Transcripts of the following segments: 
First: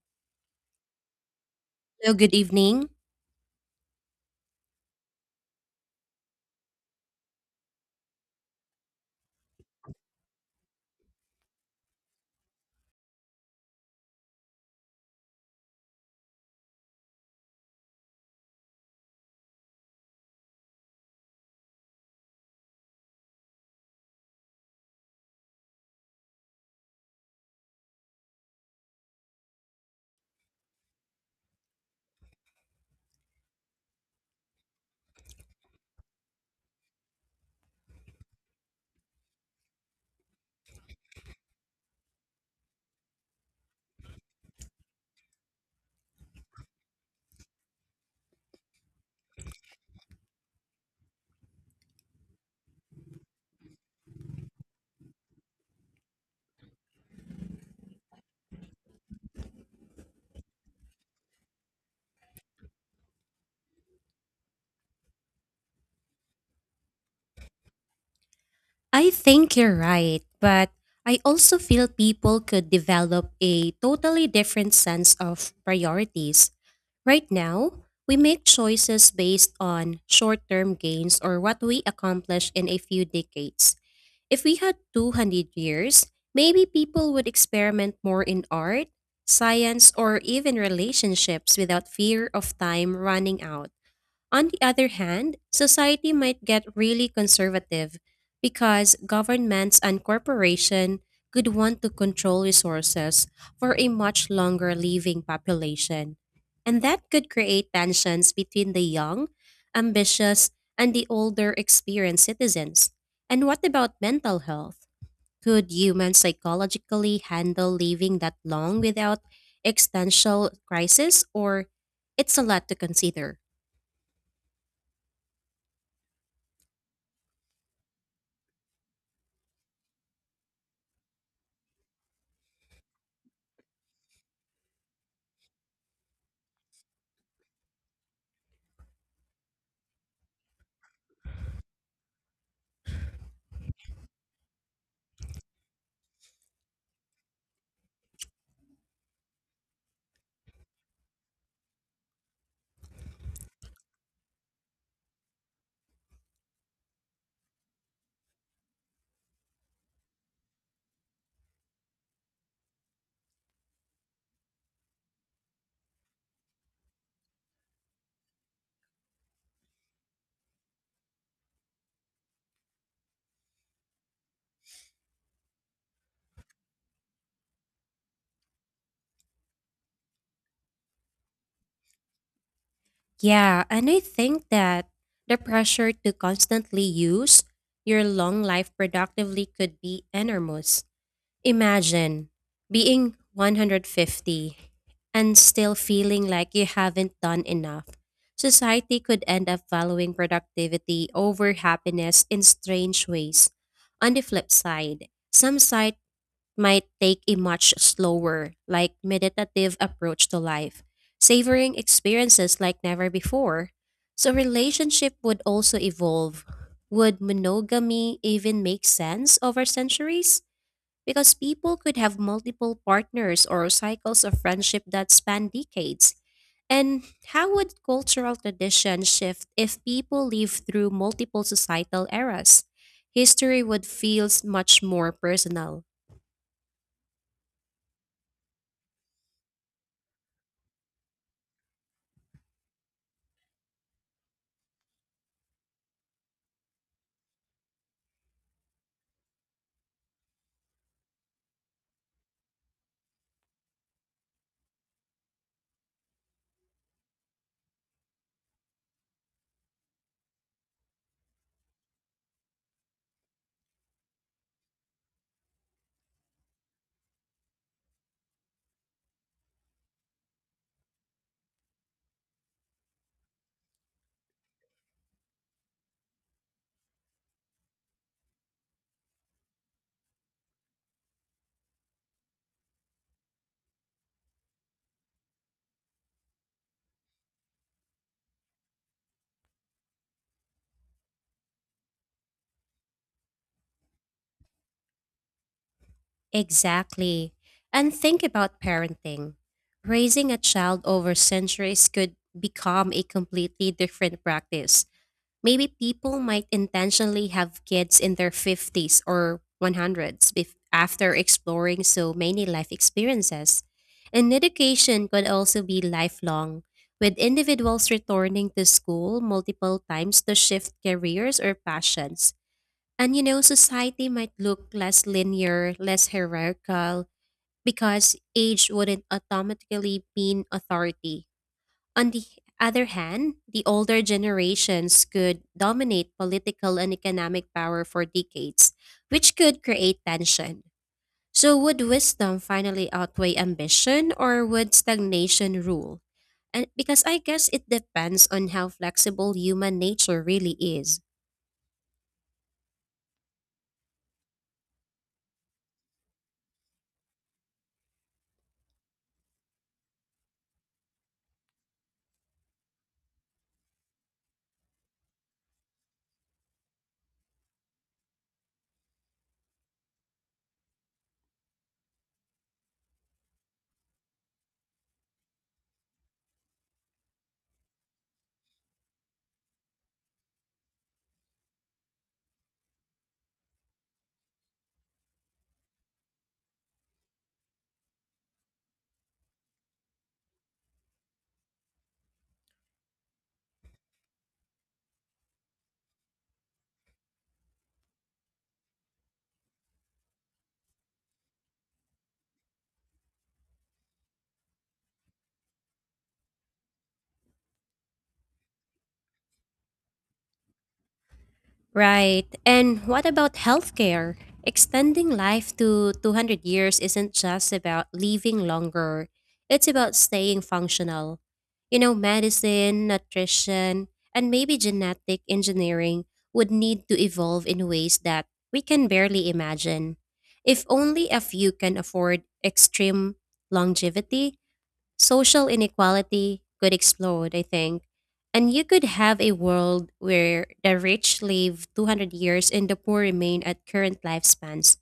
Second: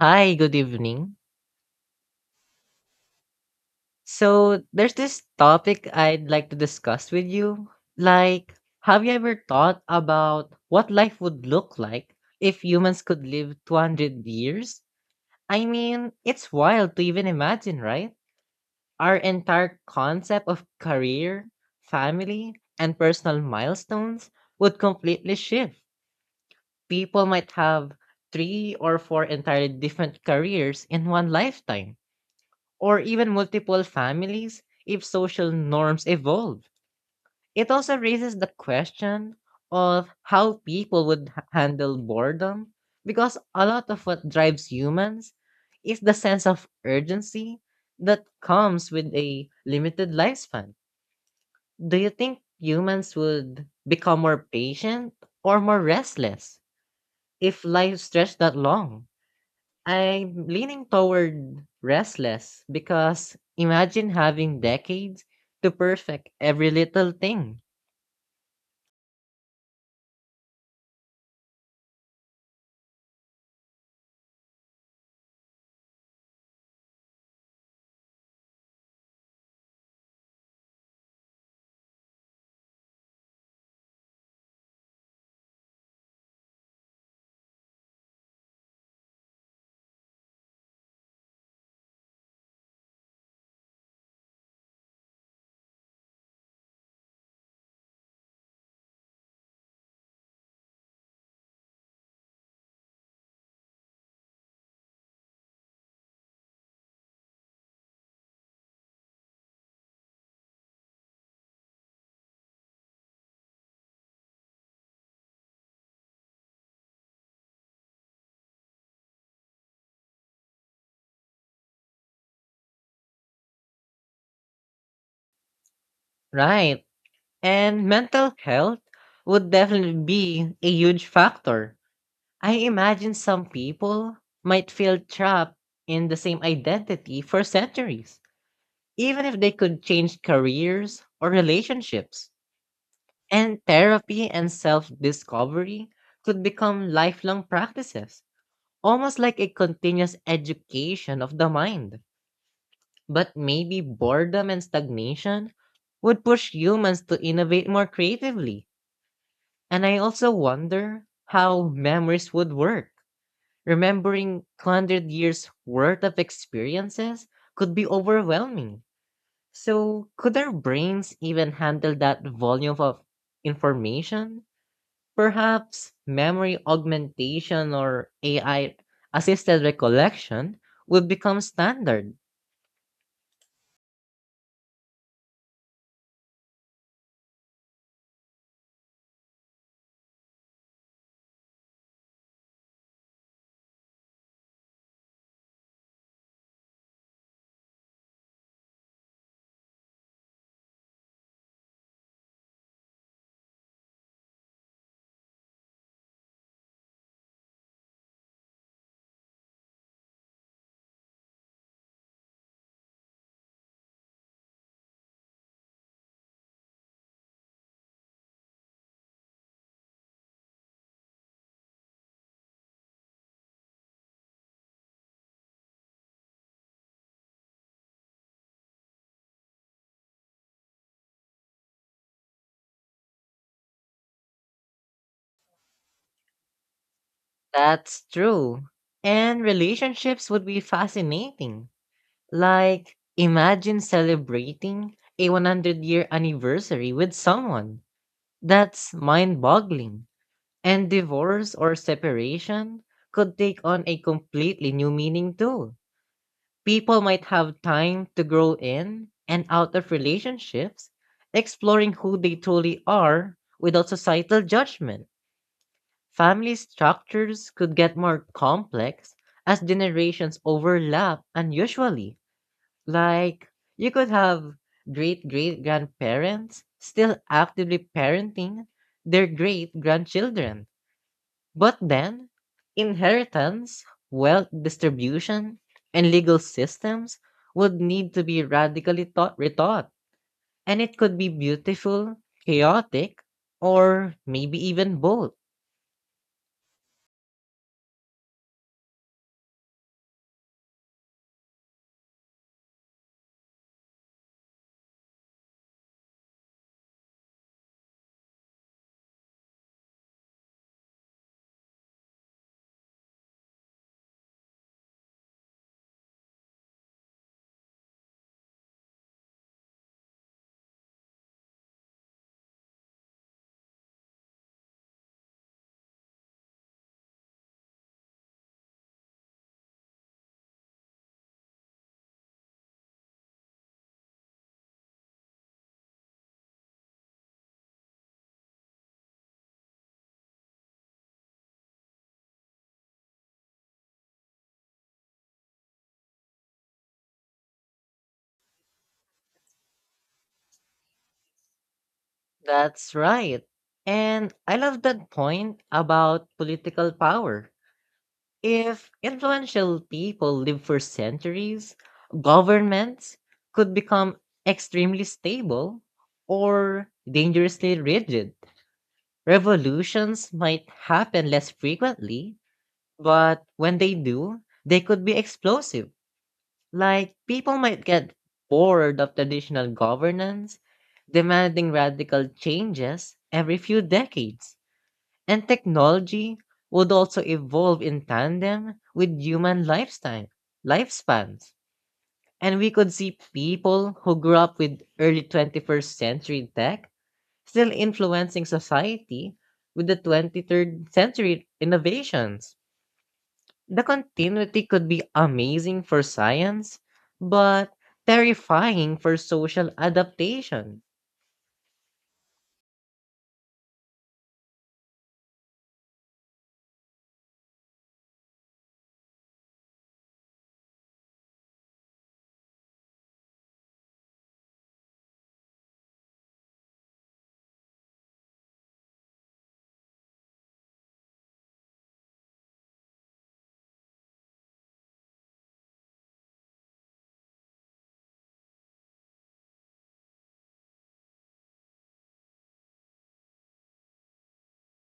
Hi, good evening. Hello, good evening. So, there's this topic I'd like to discuss with you. Like, have you ever thought about what life would look like if humans could live 200 years? I mean, it's wild to even imagine, right? Our entire concept of career, family, and personal milestones would completely shift. People might have three or four entirely different careers in one lifetime or even multiple families if social norms evolve. It also raises the question of how people would handle boredom because a lot of what drives humans is the sense of urgency that comes with a limited lifespan. Do you think humans would become more patient or more restless if life stretched that long? I'm leaning toward restless because imagine having decades to perfect every little thing. I think you're right, but I also feel people could develop a totally different sense of priorities. Right now, we make choices based on short term gains or what we accomplish in a few decades. If we had 200 years, maybe people would experiment more in art, science, or even relationships without fear of time running out. On the other hand, society might get really conservative because governments and corporations could want to control resources for a much longer living population. And that could create tensions between the young, ambitious, and the older experienced citizens. And what about mental health? Could humans psychologically handle living that long without existential crisis, or it's a lot to consider? Right. And mental health would definitely be a huge factor. I imagine some people might feel trapped in the same identity for centuries, even if they could change careers or relationships. And therapy and self discovery could become lifelong practices, almost like a continuous education of the mind. But maybe boredom and stagnation would push humans to innovate more creatively. And I also wonder how memories would work. Remembering 200 years worth of experiences could be overwhelming. So, could our brains even handle that volume of information? Perhaps memory augmentation or AI assisted recollection would become standard. Yeah, and I think that the pressure to constantly use your long life productively could be enormous. Imagine being 150 and still feeling like you haven't done enough. Society could end up valuing productivity over happiness in strange ways. On the flip side, some might take a much slower, like meditative approach to life, savoring experiences like never before. So relationship would also evolve. Would monogamy even make sense over centuries? Because people could have multiple partners or cycles of friendship that span decades. And how would cultural tradition shift if people live through multiple societal eras? History would feel much more personal. That's true. And relationships would be fascinating. Like, imagine celebrating a 100-year anniversary with someone. That's mind boggling. And divorce or separation could take on a completely new meaning too. People might have time to grow in and out of relationships, exploring who they truly are without societal judgment. Family structures could get more complex as generations overlap unusually. Like, you could have great great grandparents still actively parenting their great grandchildren. But then, inheritance, wealth distribution, and legal systems would need to be radically taught, retaught, and it could be beautiful, chaotic, or maybe even both. Exactly. And think about parenting. Raising a child over centuries could become a completely different practice. Maybe people might intentionally have kids in their 50s or 100s after exploring so many life experiences. And education could also be lifelong, with individuals returning to school multiple times to shift careers or passions. And you know, society might look less linear, less hierarchical, because age wouldn't automatically mean authority. On the other hand, the older generations could dominate political and economic power for decades, which could create tension. So, would wisdom finally outweigh ambition, or would stagnation rule? And because I guess it depends on how flexible human nature really is. That's right. And I love that point about political power. If influential people live for centuries, governments could become extremely stable or dangerously rigid. Revolutions might happen less frequently, but when they do, they could be explosive. Like, people might get bored of traditional governance, demanding radical changes every few decades. And technology would also evolve in tandem with human lifestyle, lifespans. And we could see people who grew up with early 21st century tech still influencing society with the 23rd century innovations. The continuity could be amazing for science, but terrifying for social adaptation. Right. And what about healthcare? Extending life to 200 years isn't just about living longer, it's about staying functional. You know, medicine, nutrition, and maybe genetic engineering would need to evolve in ways that we can barely imagine. If only a few can afford extreme longevity, social inequality could explode, I think. And you could have a world where the rich live 200 years and the poor remain at current lifespans.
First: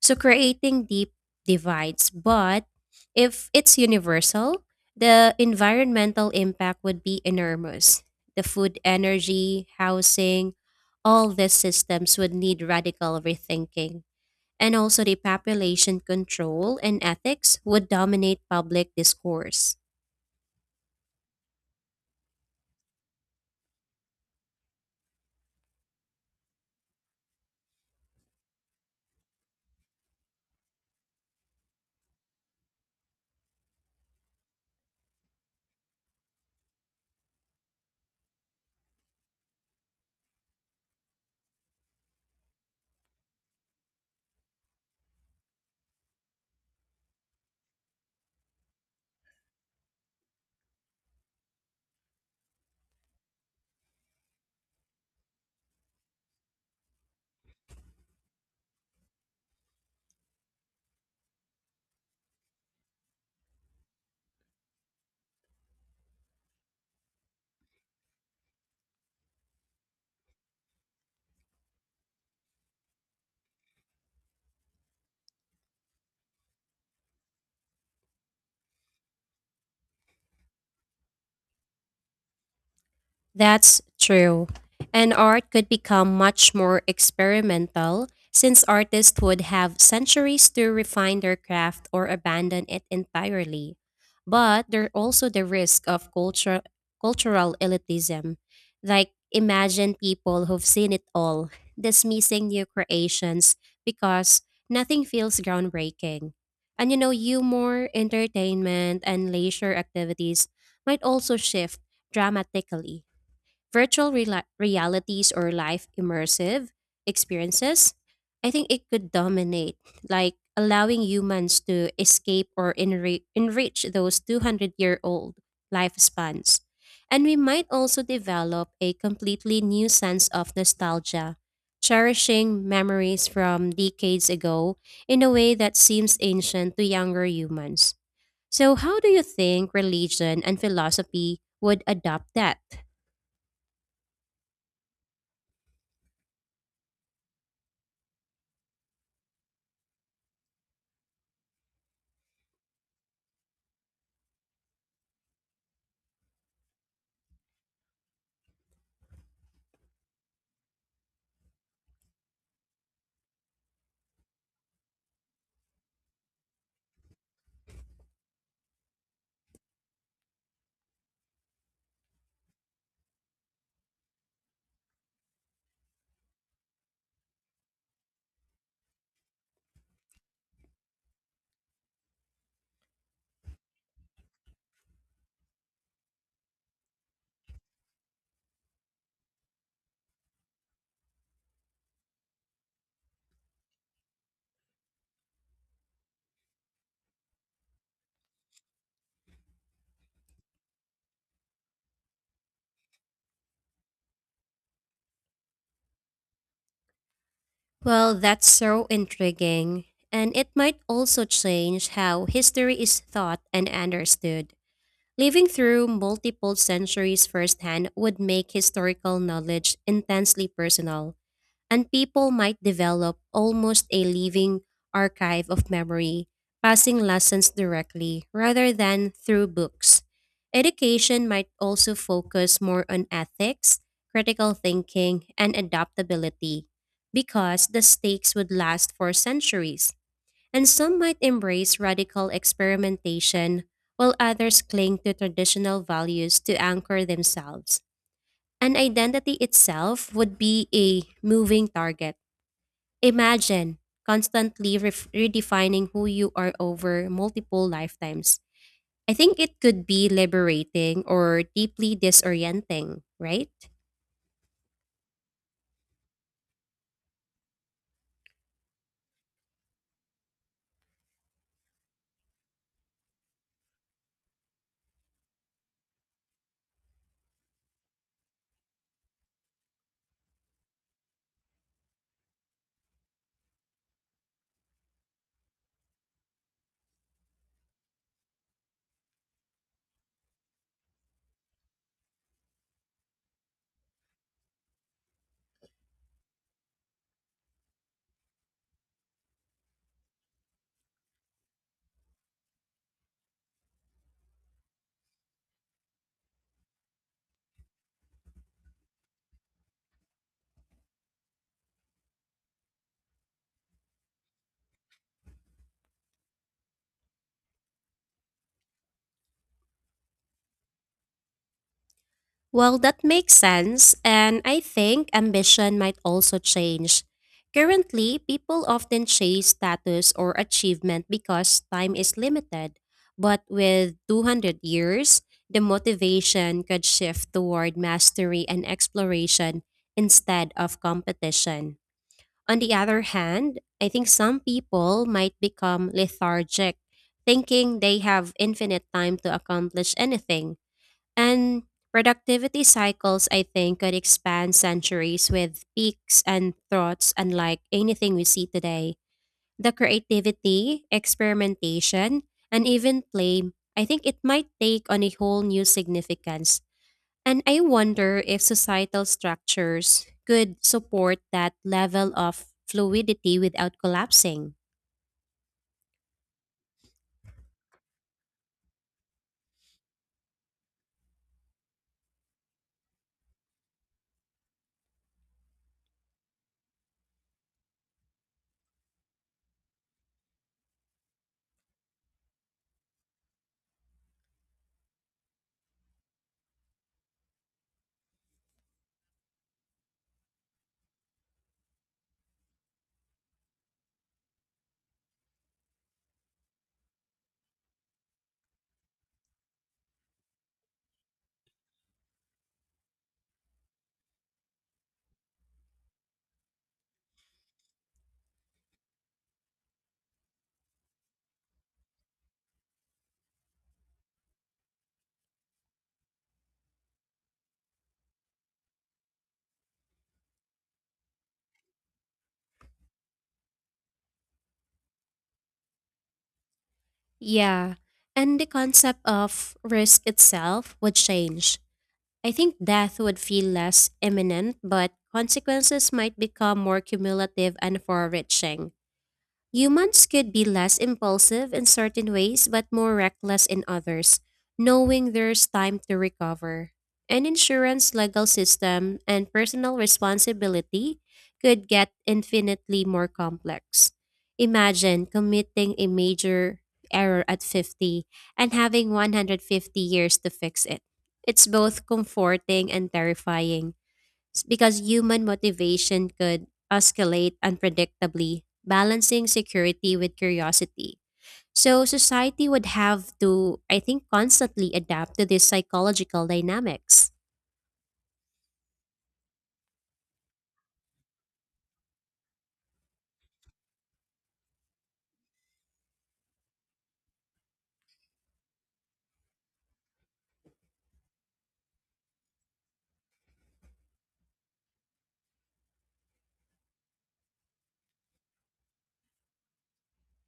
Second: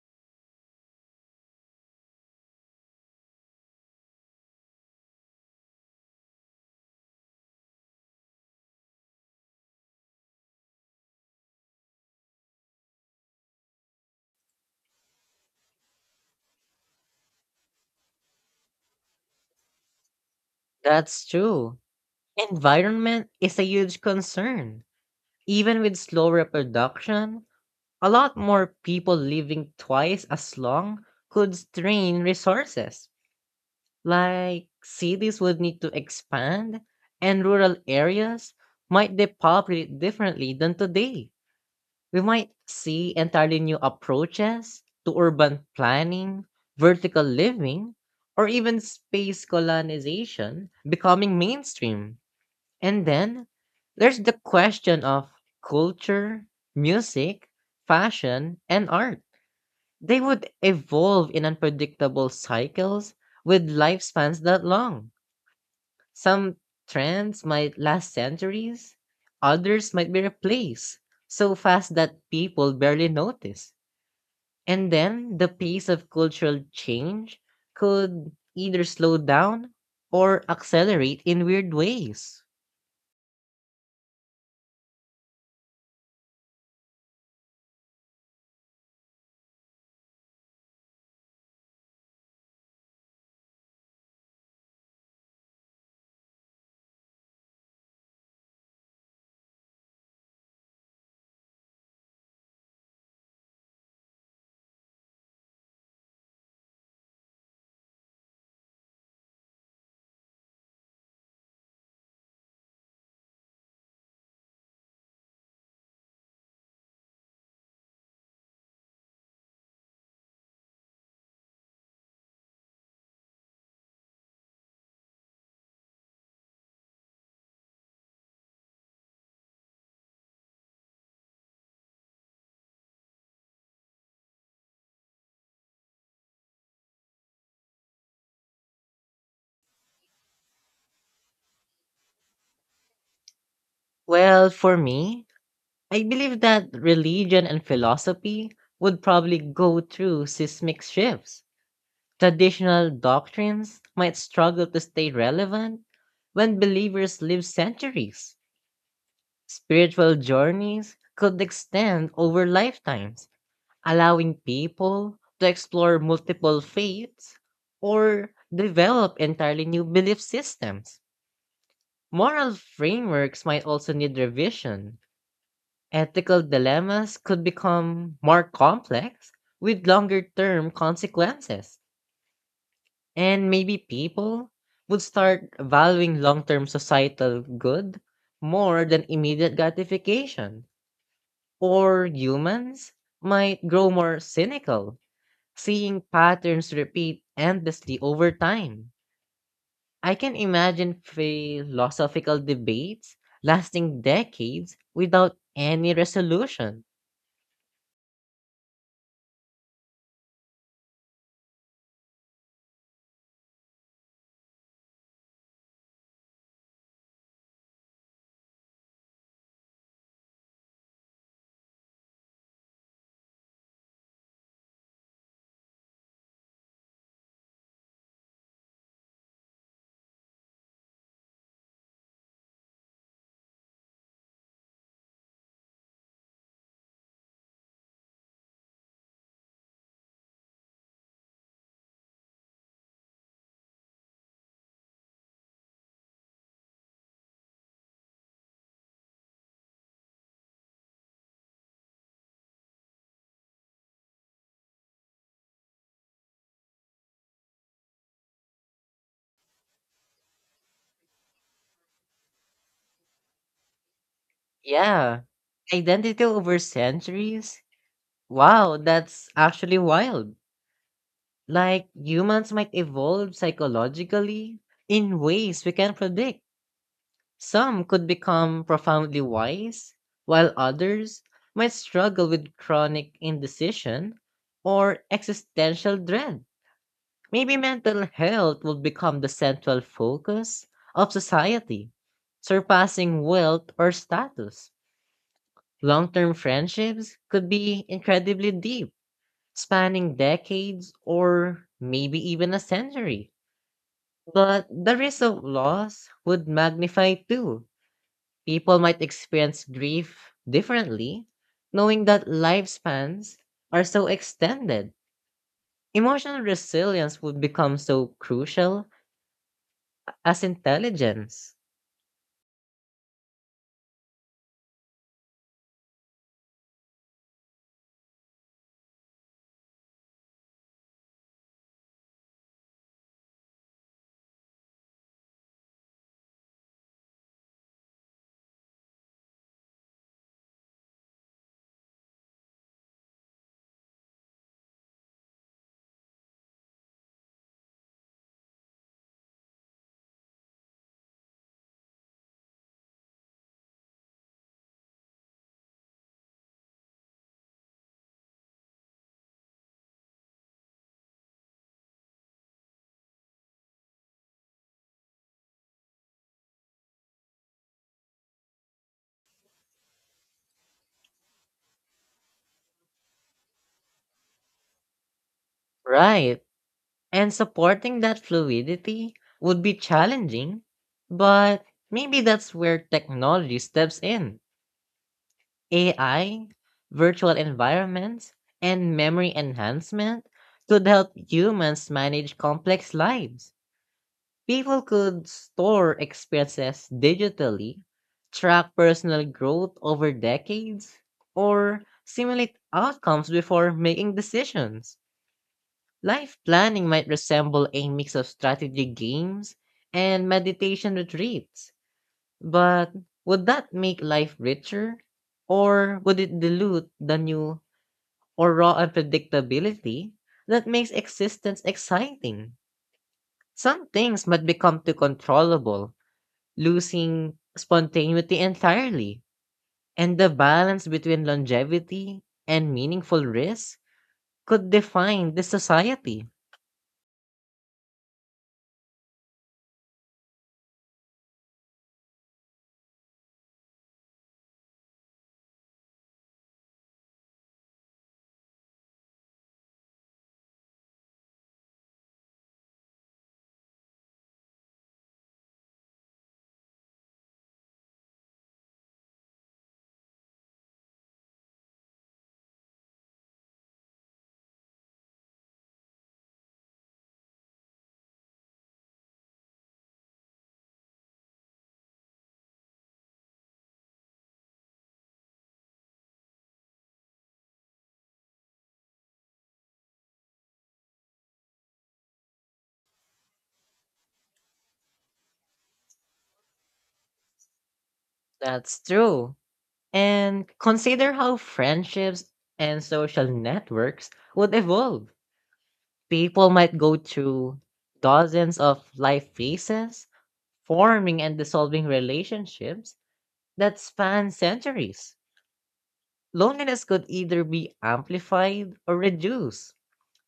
So creating deep divides. But if it's universal, the environmental impact would be enormous. The food, energy, housing, all these systems would need radical rethinking. And also, the population control and ethics would dominate public discourse. That's true. Environment is a huge concern. Even with slow reproduction, a lot more people living twice as long could strain resources. Like, cities would need to expand, and rural areas might depopulate differently than today. We might see entirely new approaches to urban planning, vertical living, or even space colonization becoming mainstream. And then there's the question of culture, music, fashion, and art. They would evolve in unpredictable cycles with lifespans that long. Some trends might last centuries, others might be replaced so fast that people barely notice. And then the pace of cultural change could either slow down or accelerate in weird ways. That's true. And art could become much more experimental since artists would have centuries to refine their craft or abandon it entirely. But there's also the risk of cultural elitism. Like, imagine people who've seen it all, dismissing new creations because nothing feels groundbreaking. And you know, humor, entertainment, and leisure activities might also shift dramatically virtual rela realities or live immersive experiences, I think it could dominate, like allowing humans to escape or enrich those 200-year-old lifespans. And we might also develop a completely new sense of nostalgia, cherishing memories from decades ago in a way that seems ancient to younger humans. So, how do you think religion and philosophy would adopt that? Well, for me, I believe that religion and philosophy would probably go through seismic shifts. Traditional doctrines might struggle to stay relevant when believers live centuries. Spiritual journeys could extend over lifetimes, allowing people to explore multiple faiths or develop entirely new belief systems. Moral frameworks might also need revision. Ethical dilemmas could become more complex with longer term consequences. And maybe people would start valuing long term societal good more than immediate gratification, or humans might grow more cynical, seeing patterns repeat endlessly over time. I can imagine philosophical debates lasting decades without any resolution. Well, that's so intriguing. And it might also change how history is thought and understood. Living through multiple centuries firsthand would make historical knowledge intensely personal and people might develop almost a living archive of memory, passing lessons directly rather than through books. Education might also focus more on ethics, critical thinking, and adaptability because the stakes would last for centuries. And some might embrace radical experimentation, while others cling to traditional values to anchor themselves. And identity itself would be a moving target. Imagine constantly redefining who you are over multiple lifetimes. I think it could be liberating or deeply disorienting, right? Yeah, identity over centuries? Wow, that's actually wild. Like, humans might evolve psychologically in ways we can predict. Some could become profoundly wise, while others might struggle with chronic indecision or existential dread. Maybe mental health will become the central focus of society, surpassing wealth or status. Long term friendships could be incredibly deep, spanning decades or maybe even a century. But the risk of loss would magnify too. People might experience grief differently, knowing that lifespans are so extended. Emotional resilience would become so crucial as intelligence. Well, that makes sense. And I think ambition might also change. Currently, people often chase status or achievement because time is limited. But with 200 years, the motivation could shift toward mastery and exploration instead of competition. On the other hand, I think some people might become lethargic, thinking they have infinite time to accomplish anything. And productivity cycles, I think, could expand centuries with peaks and throats unlike anything we see today. The creativity, experimentation, and even play, I think it might take on a whole new significance and I wonder if societal structures could support that level of fluidity without collapsing. Right. And supporting that fluidity would be challenging, but maybe that's where technology steps in. AI, virtual environments, and memory enhancement could help humans manage complex lives. People could store expenses digitally, track personal growth over decades, or simulate outcomes before making decisions. Life planning might resemble a mix of strategy games and meditation retreats, but would that make life richer? Or would it dilute the new or raw unpredictability that makes existence exciting? Some things might become too controllable, losing spontaneity entirely, and the balance between longevity and meaningful risk could define the society. Yeah, and the concept of risk itself would change. I think death would feel less imminent, but consequences might become more cumulative and far reaching. Humans could be less impulsive in certain ways, but more reckless in others, knowing there's time to recover. An insurance legal system and personal responsibility could get infinitely more complex. Imagine committing a major error at 50 and having 150 years to fix it. It's both comforting and terrifying it's because human motivation could escalate unpredictably, balancing security with curiosity. So society would have to, I think, constantly adapt to these psychological dynamics. That's true. And consider how friendships and social networks would evolve. People might go through dozens of life phases, forming and dissolving relationships that span centuries. Loneliness could either be amplified or reduced.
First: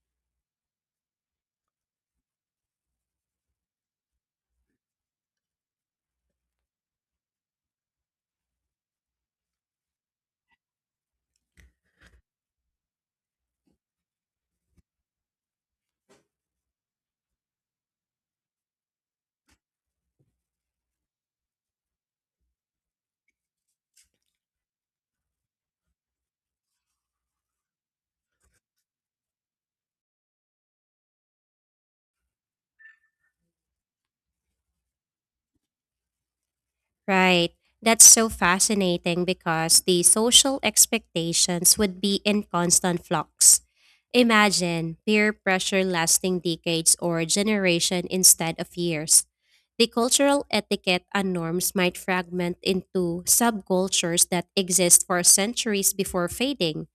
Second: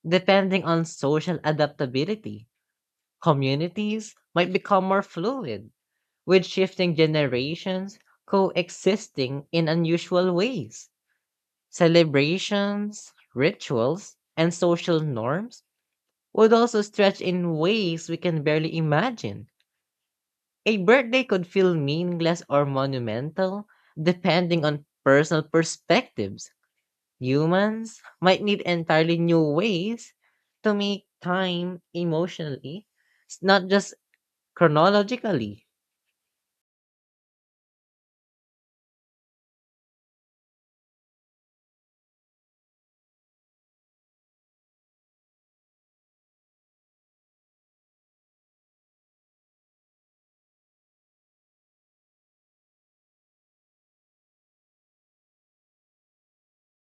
Depending on social adaptability, communities might become more fluid, with shifting generations coexisting in unusual ways. Celebrations, rituals, and social norms would also stretch in ways we can barely imagine. A birthday could feel meaningless or monumental, depending on personal perspectives. Humans might need entirely new ways to make time emotionally, not just chronologically. Right. That's so fascinating because the social expectations would be in constant flux. Imagine peer pressure lasting decades or generation instead of years. The cultural etiquette and norms might fragment into subcultures that exist for centuries before fading.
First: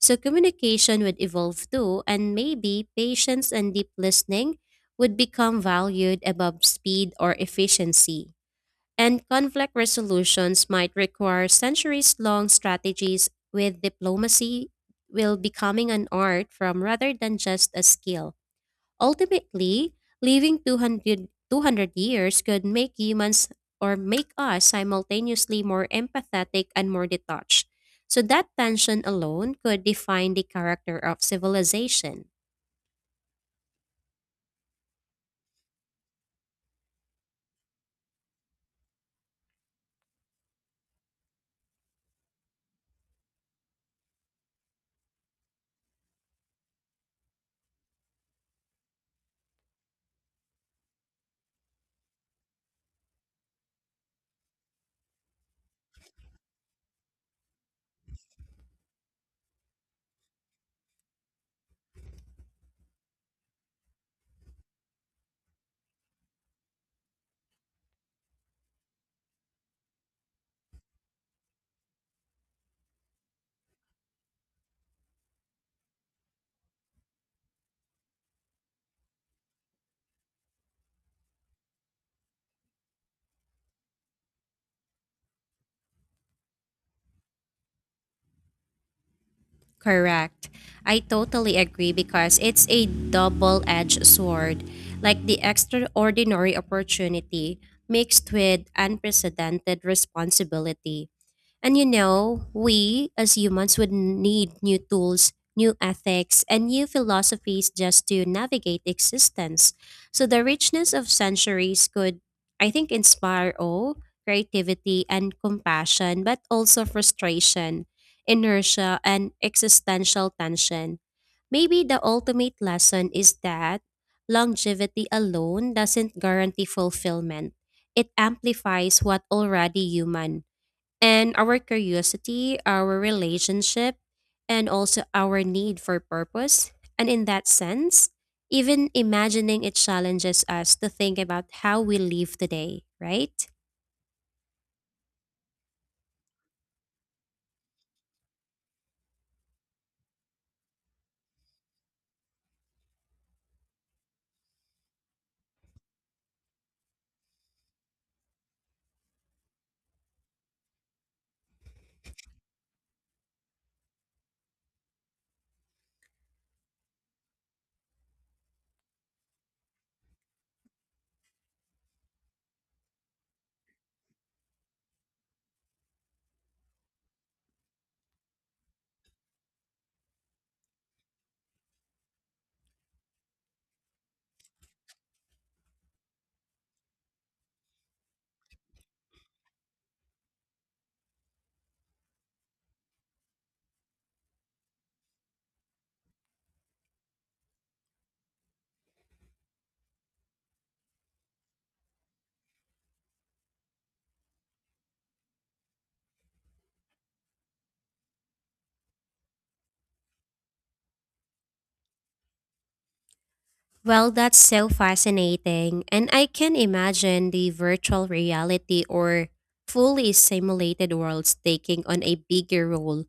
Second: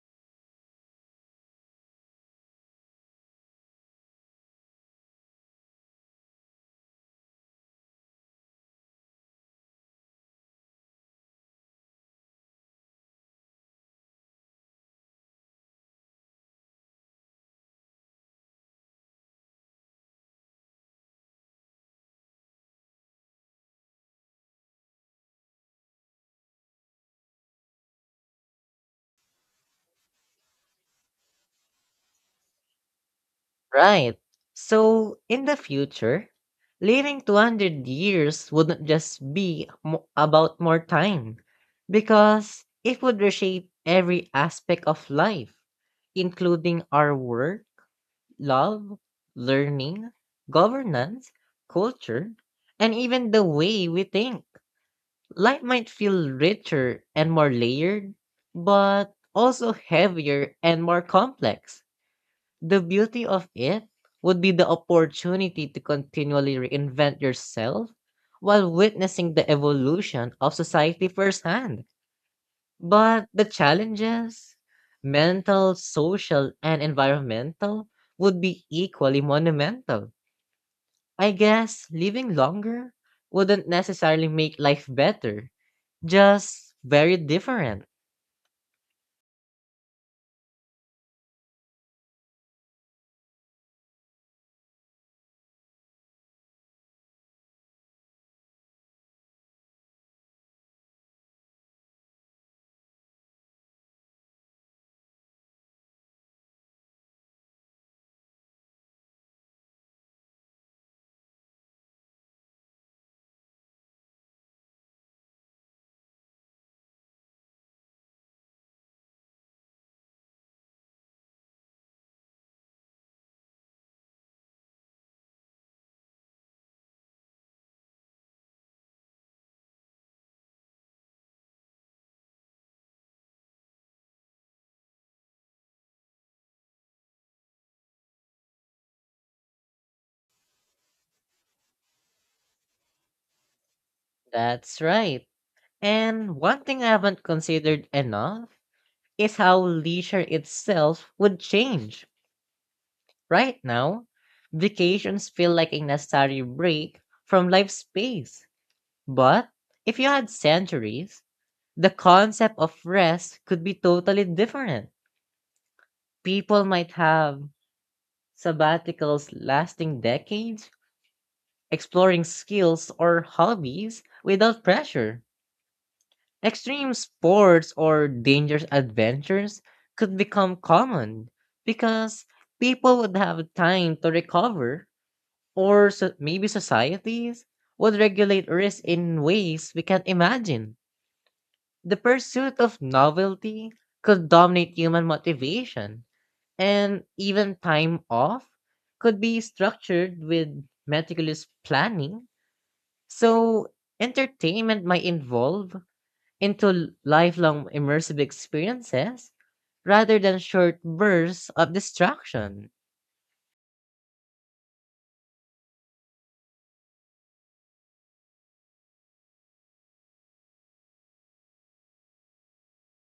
So communication would evolve too, and maybe patience and deep listening would become valued above speed or efficiency and conflict resolutions might require centuries long strategies with diplomacy will becoming an art from rather than just a skill. Ultimately, living two hundred years could make humans or make us simultaneously more empathetic and more detached. So that tension alone could define the character of civilization. Right. So, in the future, living 200 years wouldn't just be about more time, because it would reshape every aspect of life, including our work, love, learning, governance, culture, and even the way we think. Life might feel richer and more layered, but also heavier and more complex. The beauty of it would be the opportunity to continually reinvent yourself while witnessing the evolution of society firsthand. But the challenges, mental, social, and environmental, would be equally monumental. I guess living longer wouldn't necessarily make life better, just very different. Correct. I totally agree because it's a double edged sword. Like the extraordinary opportunity mixed with unprecedented responsibility. And you know, we as humans would need new tools, new ethics, and new philosophies just to navigate existence. So the richness of centuries could, I think, inspire awe, creativity, and compassion, but also frustration, inertia, and existential tension. Maybe the ultimate lesson is that longevity alone doesn't guarantee fulfillment. It amplifies what already human and our curiosity, our relationship, and also our need for purpose. And in that sense, even imagining it challenges us to think about how we live today, right? That's right. And one thing I haven't considered enough is how leisure itself would change. Right now, vacations feel like a necessary break from life's pace. But if you had centuries, the concept of rest could be totally different. People might have sabbaticals lasting decades, exploring skills or hobbies without pressure. Extreme sports or dangerous adventures could become common because people would have time to recover, or maybe societies would regulate risk in ways we can't imagine. The pursuit of novelty could dominate human motivation, and even time off could be structured with meticulous planning. So, entertainment might evolve into lifelong immersive experiences rather than short bursts of distraction. Well, that's so fascinating. And I can imagine the virtual reality or fully simulated worlds taking on a bigger role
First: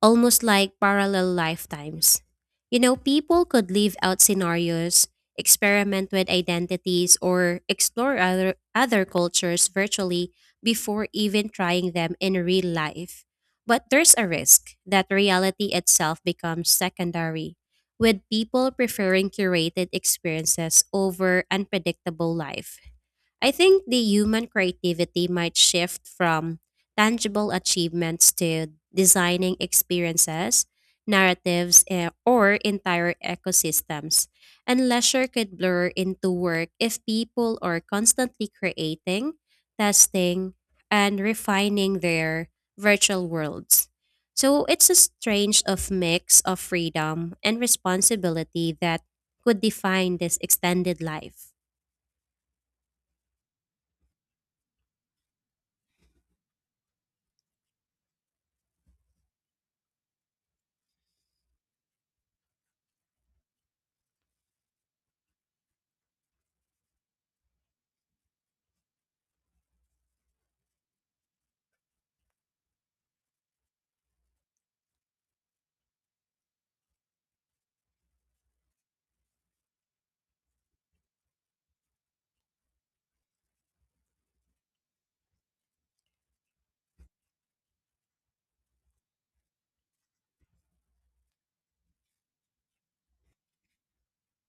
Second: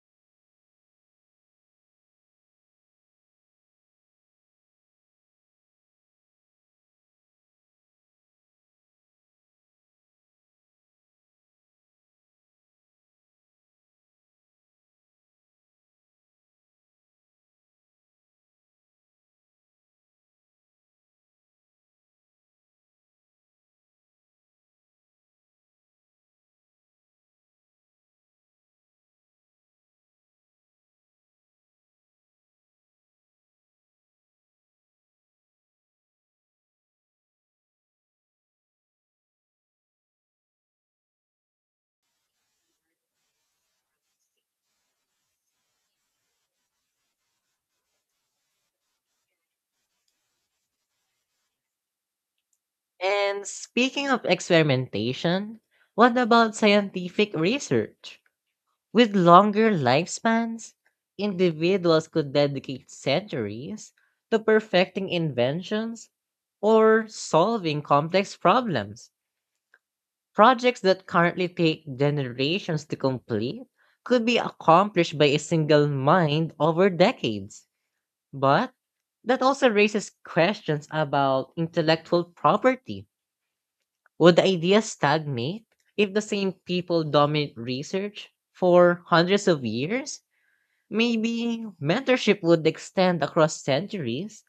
almost like parallel lifetimes. You know, people could live out scenarios, experiment with identities, or explore other cultures virtually before even trying them in real life. But there's a risk that reality itself becomes secondary, with people preferring curated experiences over unpredictable life. I think the human creativity might shift from tangible achievements to designing experiences, narratives, or entire ecosystems. And leisure could blur into work if people are constantly creating, testing, and refining their virtual worlds. So it's a strange of mix of freedom and responsibility that could define this extended life. And speaking of experimentation, what about scientific research? With longer lifespans, individuals could dedicate centuries to perfecting inventions or solving complex problems. Projects that currently take generations to complete could be accomplished by a single mind over decades. But that also raises questions about intellectual property. Would the idea stagnate if the same people dominate research for hundreds of years? Maybe mentorship would extend across centuries,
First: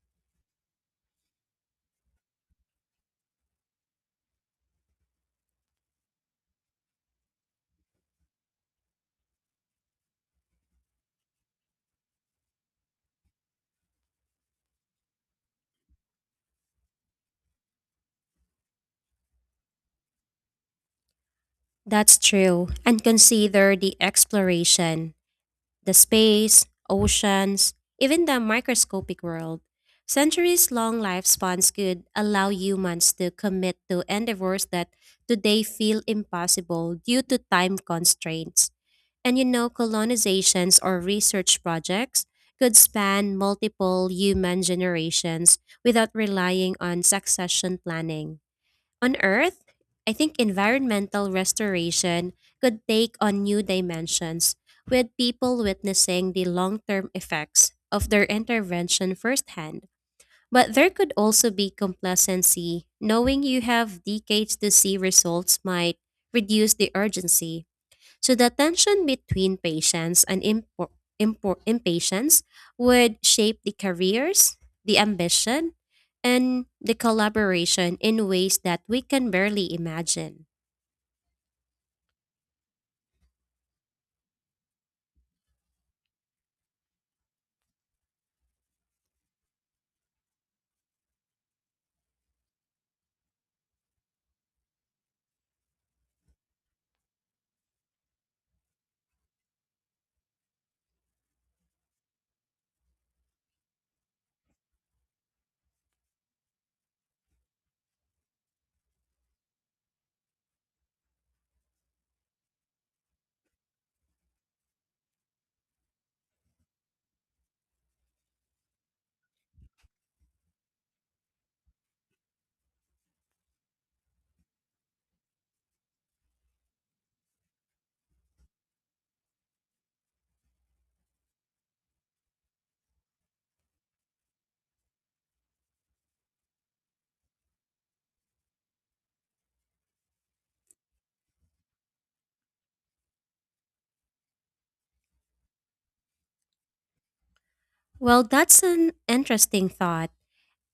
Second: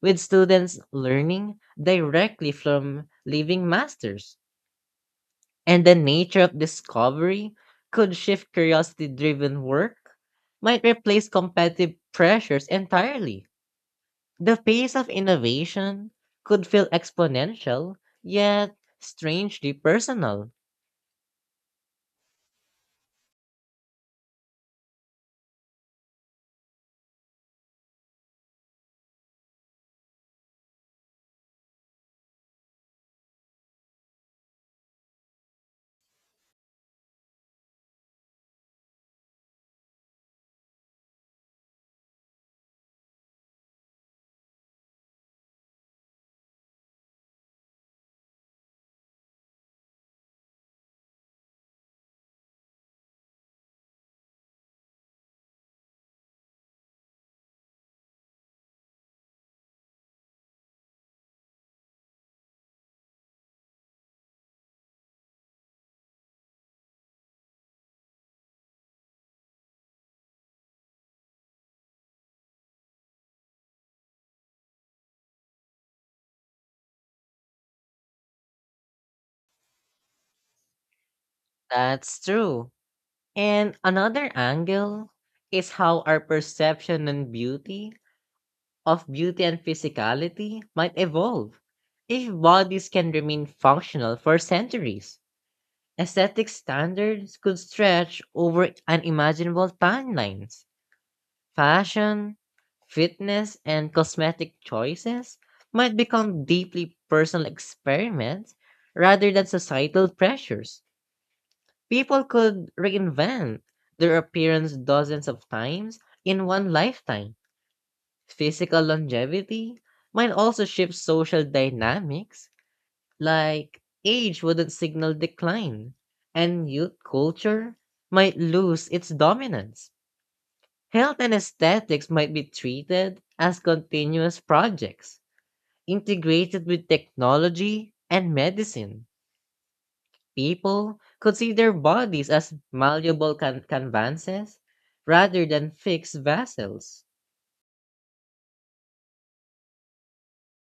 with students learning directly from living masters. And the nature of discovery could shift, curiosity driven work might replace competitive pressures entirely. The pace of innovation could feel exponential, yet strangely personal. That's true. And consider the exploration, the space, oceans, even the microscopic world. Centuries long lifespans could allow humans to commit to endeavors that today feel impossible due to time constraints. And you know, colonizations or research projects could span multiple human generations without relying on succession planning. On Earth, I think environmental restoration could take on new dimensions, with people witnessing the long term effects of their intervention firsthand. But there could also be complacency, knowing you have decades to see results might reduce the urgency. So the tension between patience and impatience would shape the careers, the ambition, and the collaboration in ways that we can barely imagine. That's true. And another angle is how our perception and beauty of beauty and physicality might evolve if bodies can remain functional for centuries. Aesthetic standards could stretch over unimaginable timelines. Fashion, fitness, and cosmetic choices might become deeply personal experiments rather than societal pressures. People could reinvent their appearance dozens of times in one lifetime. Physical longevity might also shift social dynamics. Like, age wouldn't signal decline, and youth culture might lose its dominance. Health and aesthetics might be treated as continuous projects, integrated with technology and medicine. People could see their bodies as malleable canvases rather than fixed vessels. Well, that's an interesting thought.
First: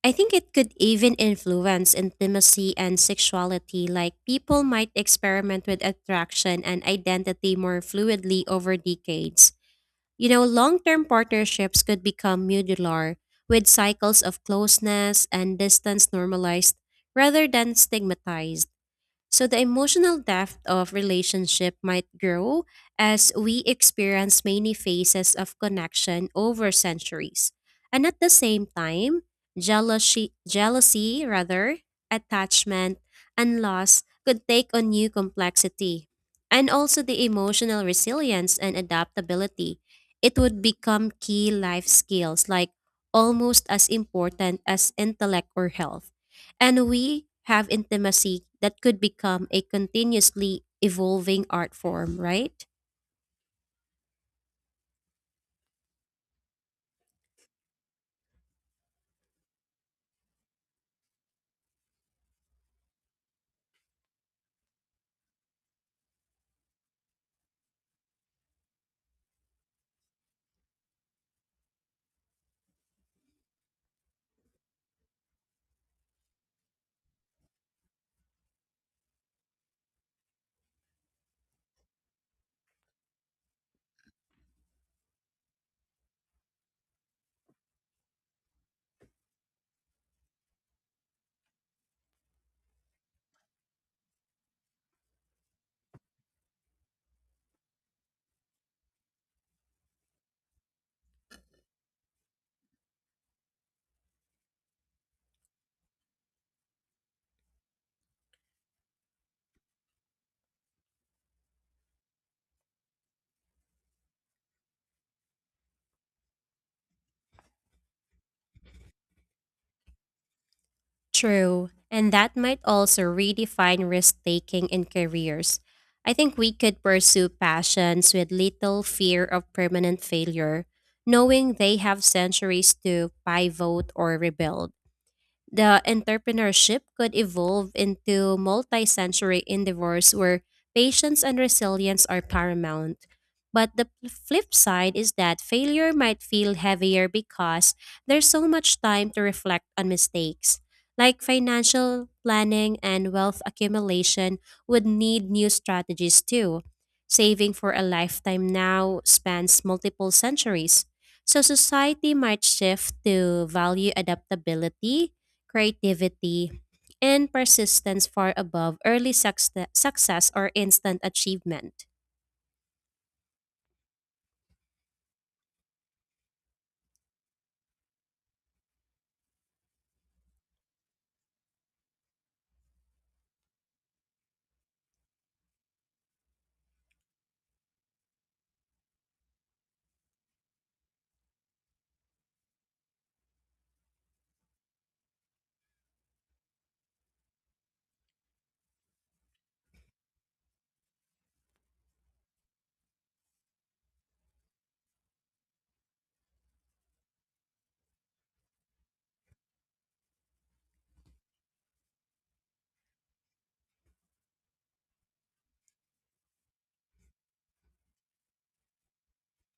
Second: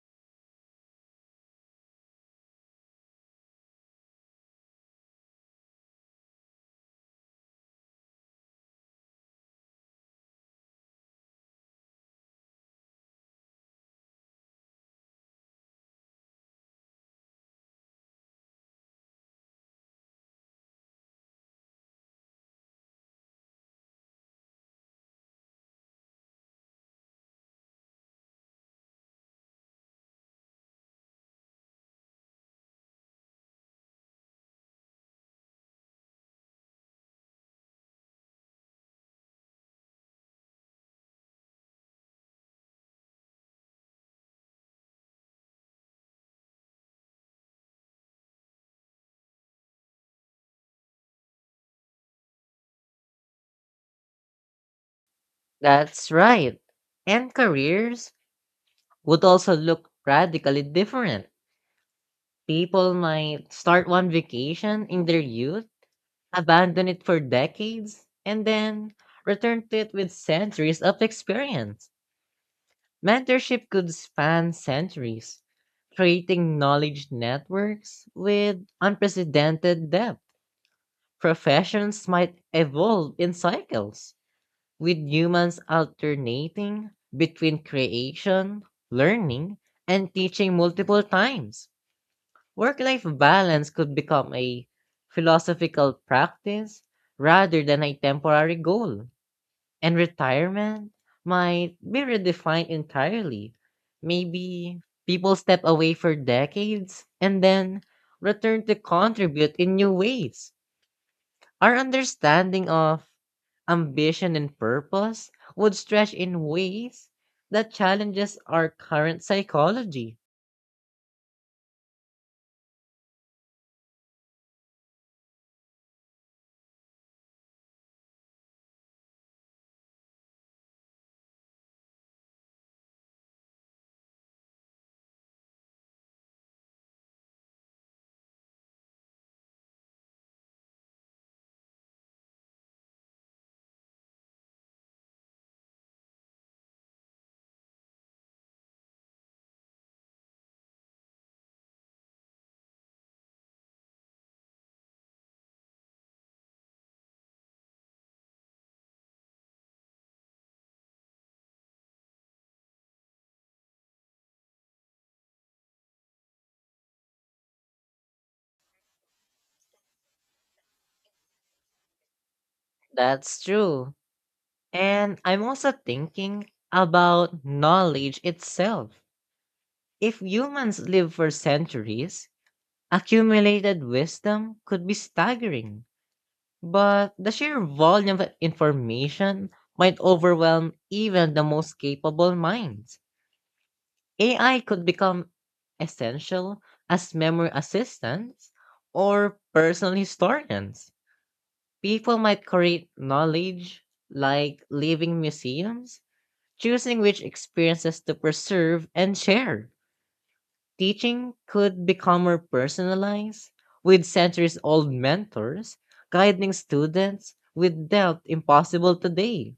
I think it could even influence intimacy and sexuality, like people might experiment with attraction and identity more fluidly over decades. You know, long term partnerships could become modular, with cycles of closeness and distance normalized rather than stigmatized. So the emotional depth of relationship might grow as we experience many phases of connection over centuries. And at the same time, jealousy, attachment, and loss could take on new complexity. And also the emotional resilience and adaptability. It would become key life skills, like almost as important as intellect or health. And we have intimacy that could become a continuously evolving art form, right? That's right. And careers would also look radically different. People might start one vacation in their youth, abandon it for decades, and then return to it with centuries of experience. Mentorship could span centuries, creating knowledge networks with unprecedented depth. Professions might evolve in cycles, with humans alternating between creation, learning, and teaching multiple times. Work life balance could become a philosophical practice rather than a temporary goal. And retirement might be redefined entirely. Maybe people step away for decades and then return to contribute in new ways. Our understanding of ambition and purpose would stretch in ways that challenges our current psychology. True. And that might also redefine risk taking in careers. I think we could pursue passions with little fear of permanent failure, knowing they have centuries to pivot or rebuild. The entrepreneurship could evolve into multi-sensory endeavors where patience and resilience are paramount. But the flip side is that failure might feel heavier because there's so much time to reflect on mistakes. Like financial planning and wealth accumulation would need new strategies too. Saving for a lifetime now spans multiple centuries. So society might shift to value adaptability creativity, and persistence far above early success or instant achievement. That's true. And I'm also thinking about knowledge itself. If humans live for centuries, accumulated wisdom could be staggering, but the sheer volume of information might overwhelm even the most capable minds. AI could become essential as memory assistants or personal historians. People might create knowledge like living museums, choosing which experiences to preserve and share. Teaching could become more personalized, with centuries old mentors guiding students with depth impossible today.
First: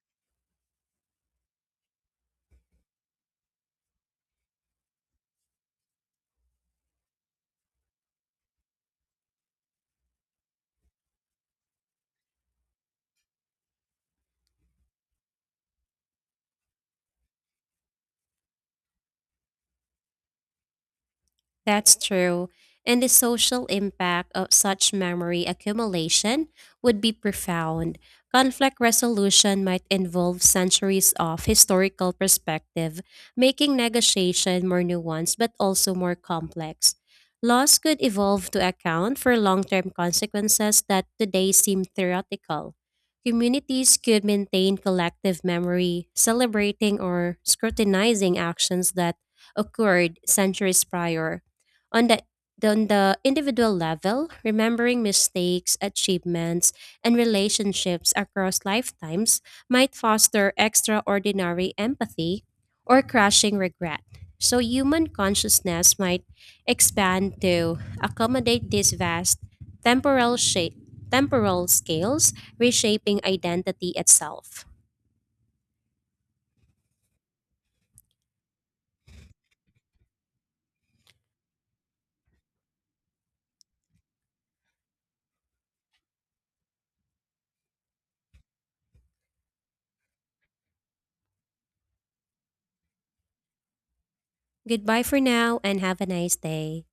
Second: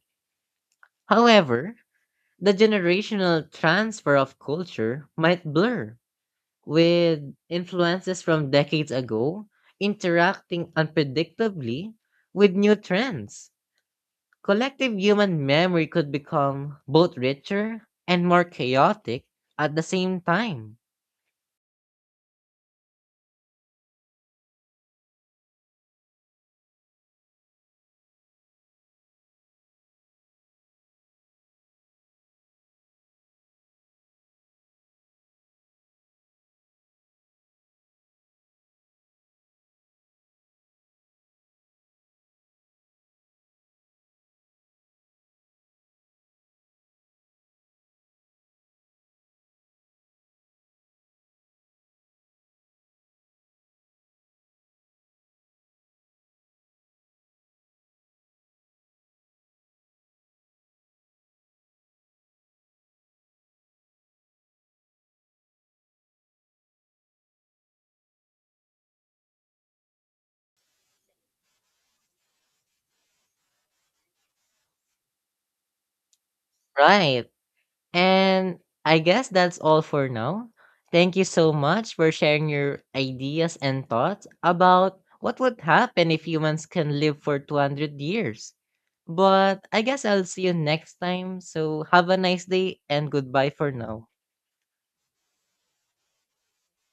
However, the generational transfer of culture might blur, with influences from decades ago interacting unpredictably with new trends. Collective human memory could become both richer and more chaotic at the same time. That's true. And the social impact of such memory accumulation would be profound. Conflict resolution might involve centuries of historical perspective, making negotiation more nuanced but also more complex. Laws could evolve to account for long term consequences that today seem theoretical. Communities could maintain collective memory, celebrating or scrutinizing actions that occurred centuries prior on the individual level, remembering mistakes, achievements, and relationships across lifetimes might foster extraordinary empathy or crushing regret. So, human consciousness might expand to accommodate these vast temporal, sha- temporal scales, reshaping identity itself. Right. And I guess that's all for now. Thank you so much for sharing your ideas and thoughts about what would happen if humans can live for 200 years. But I guess I'll see you next time. So have a nice day and goodbye for now. Goodbye for now and have a nice day.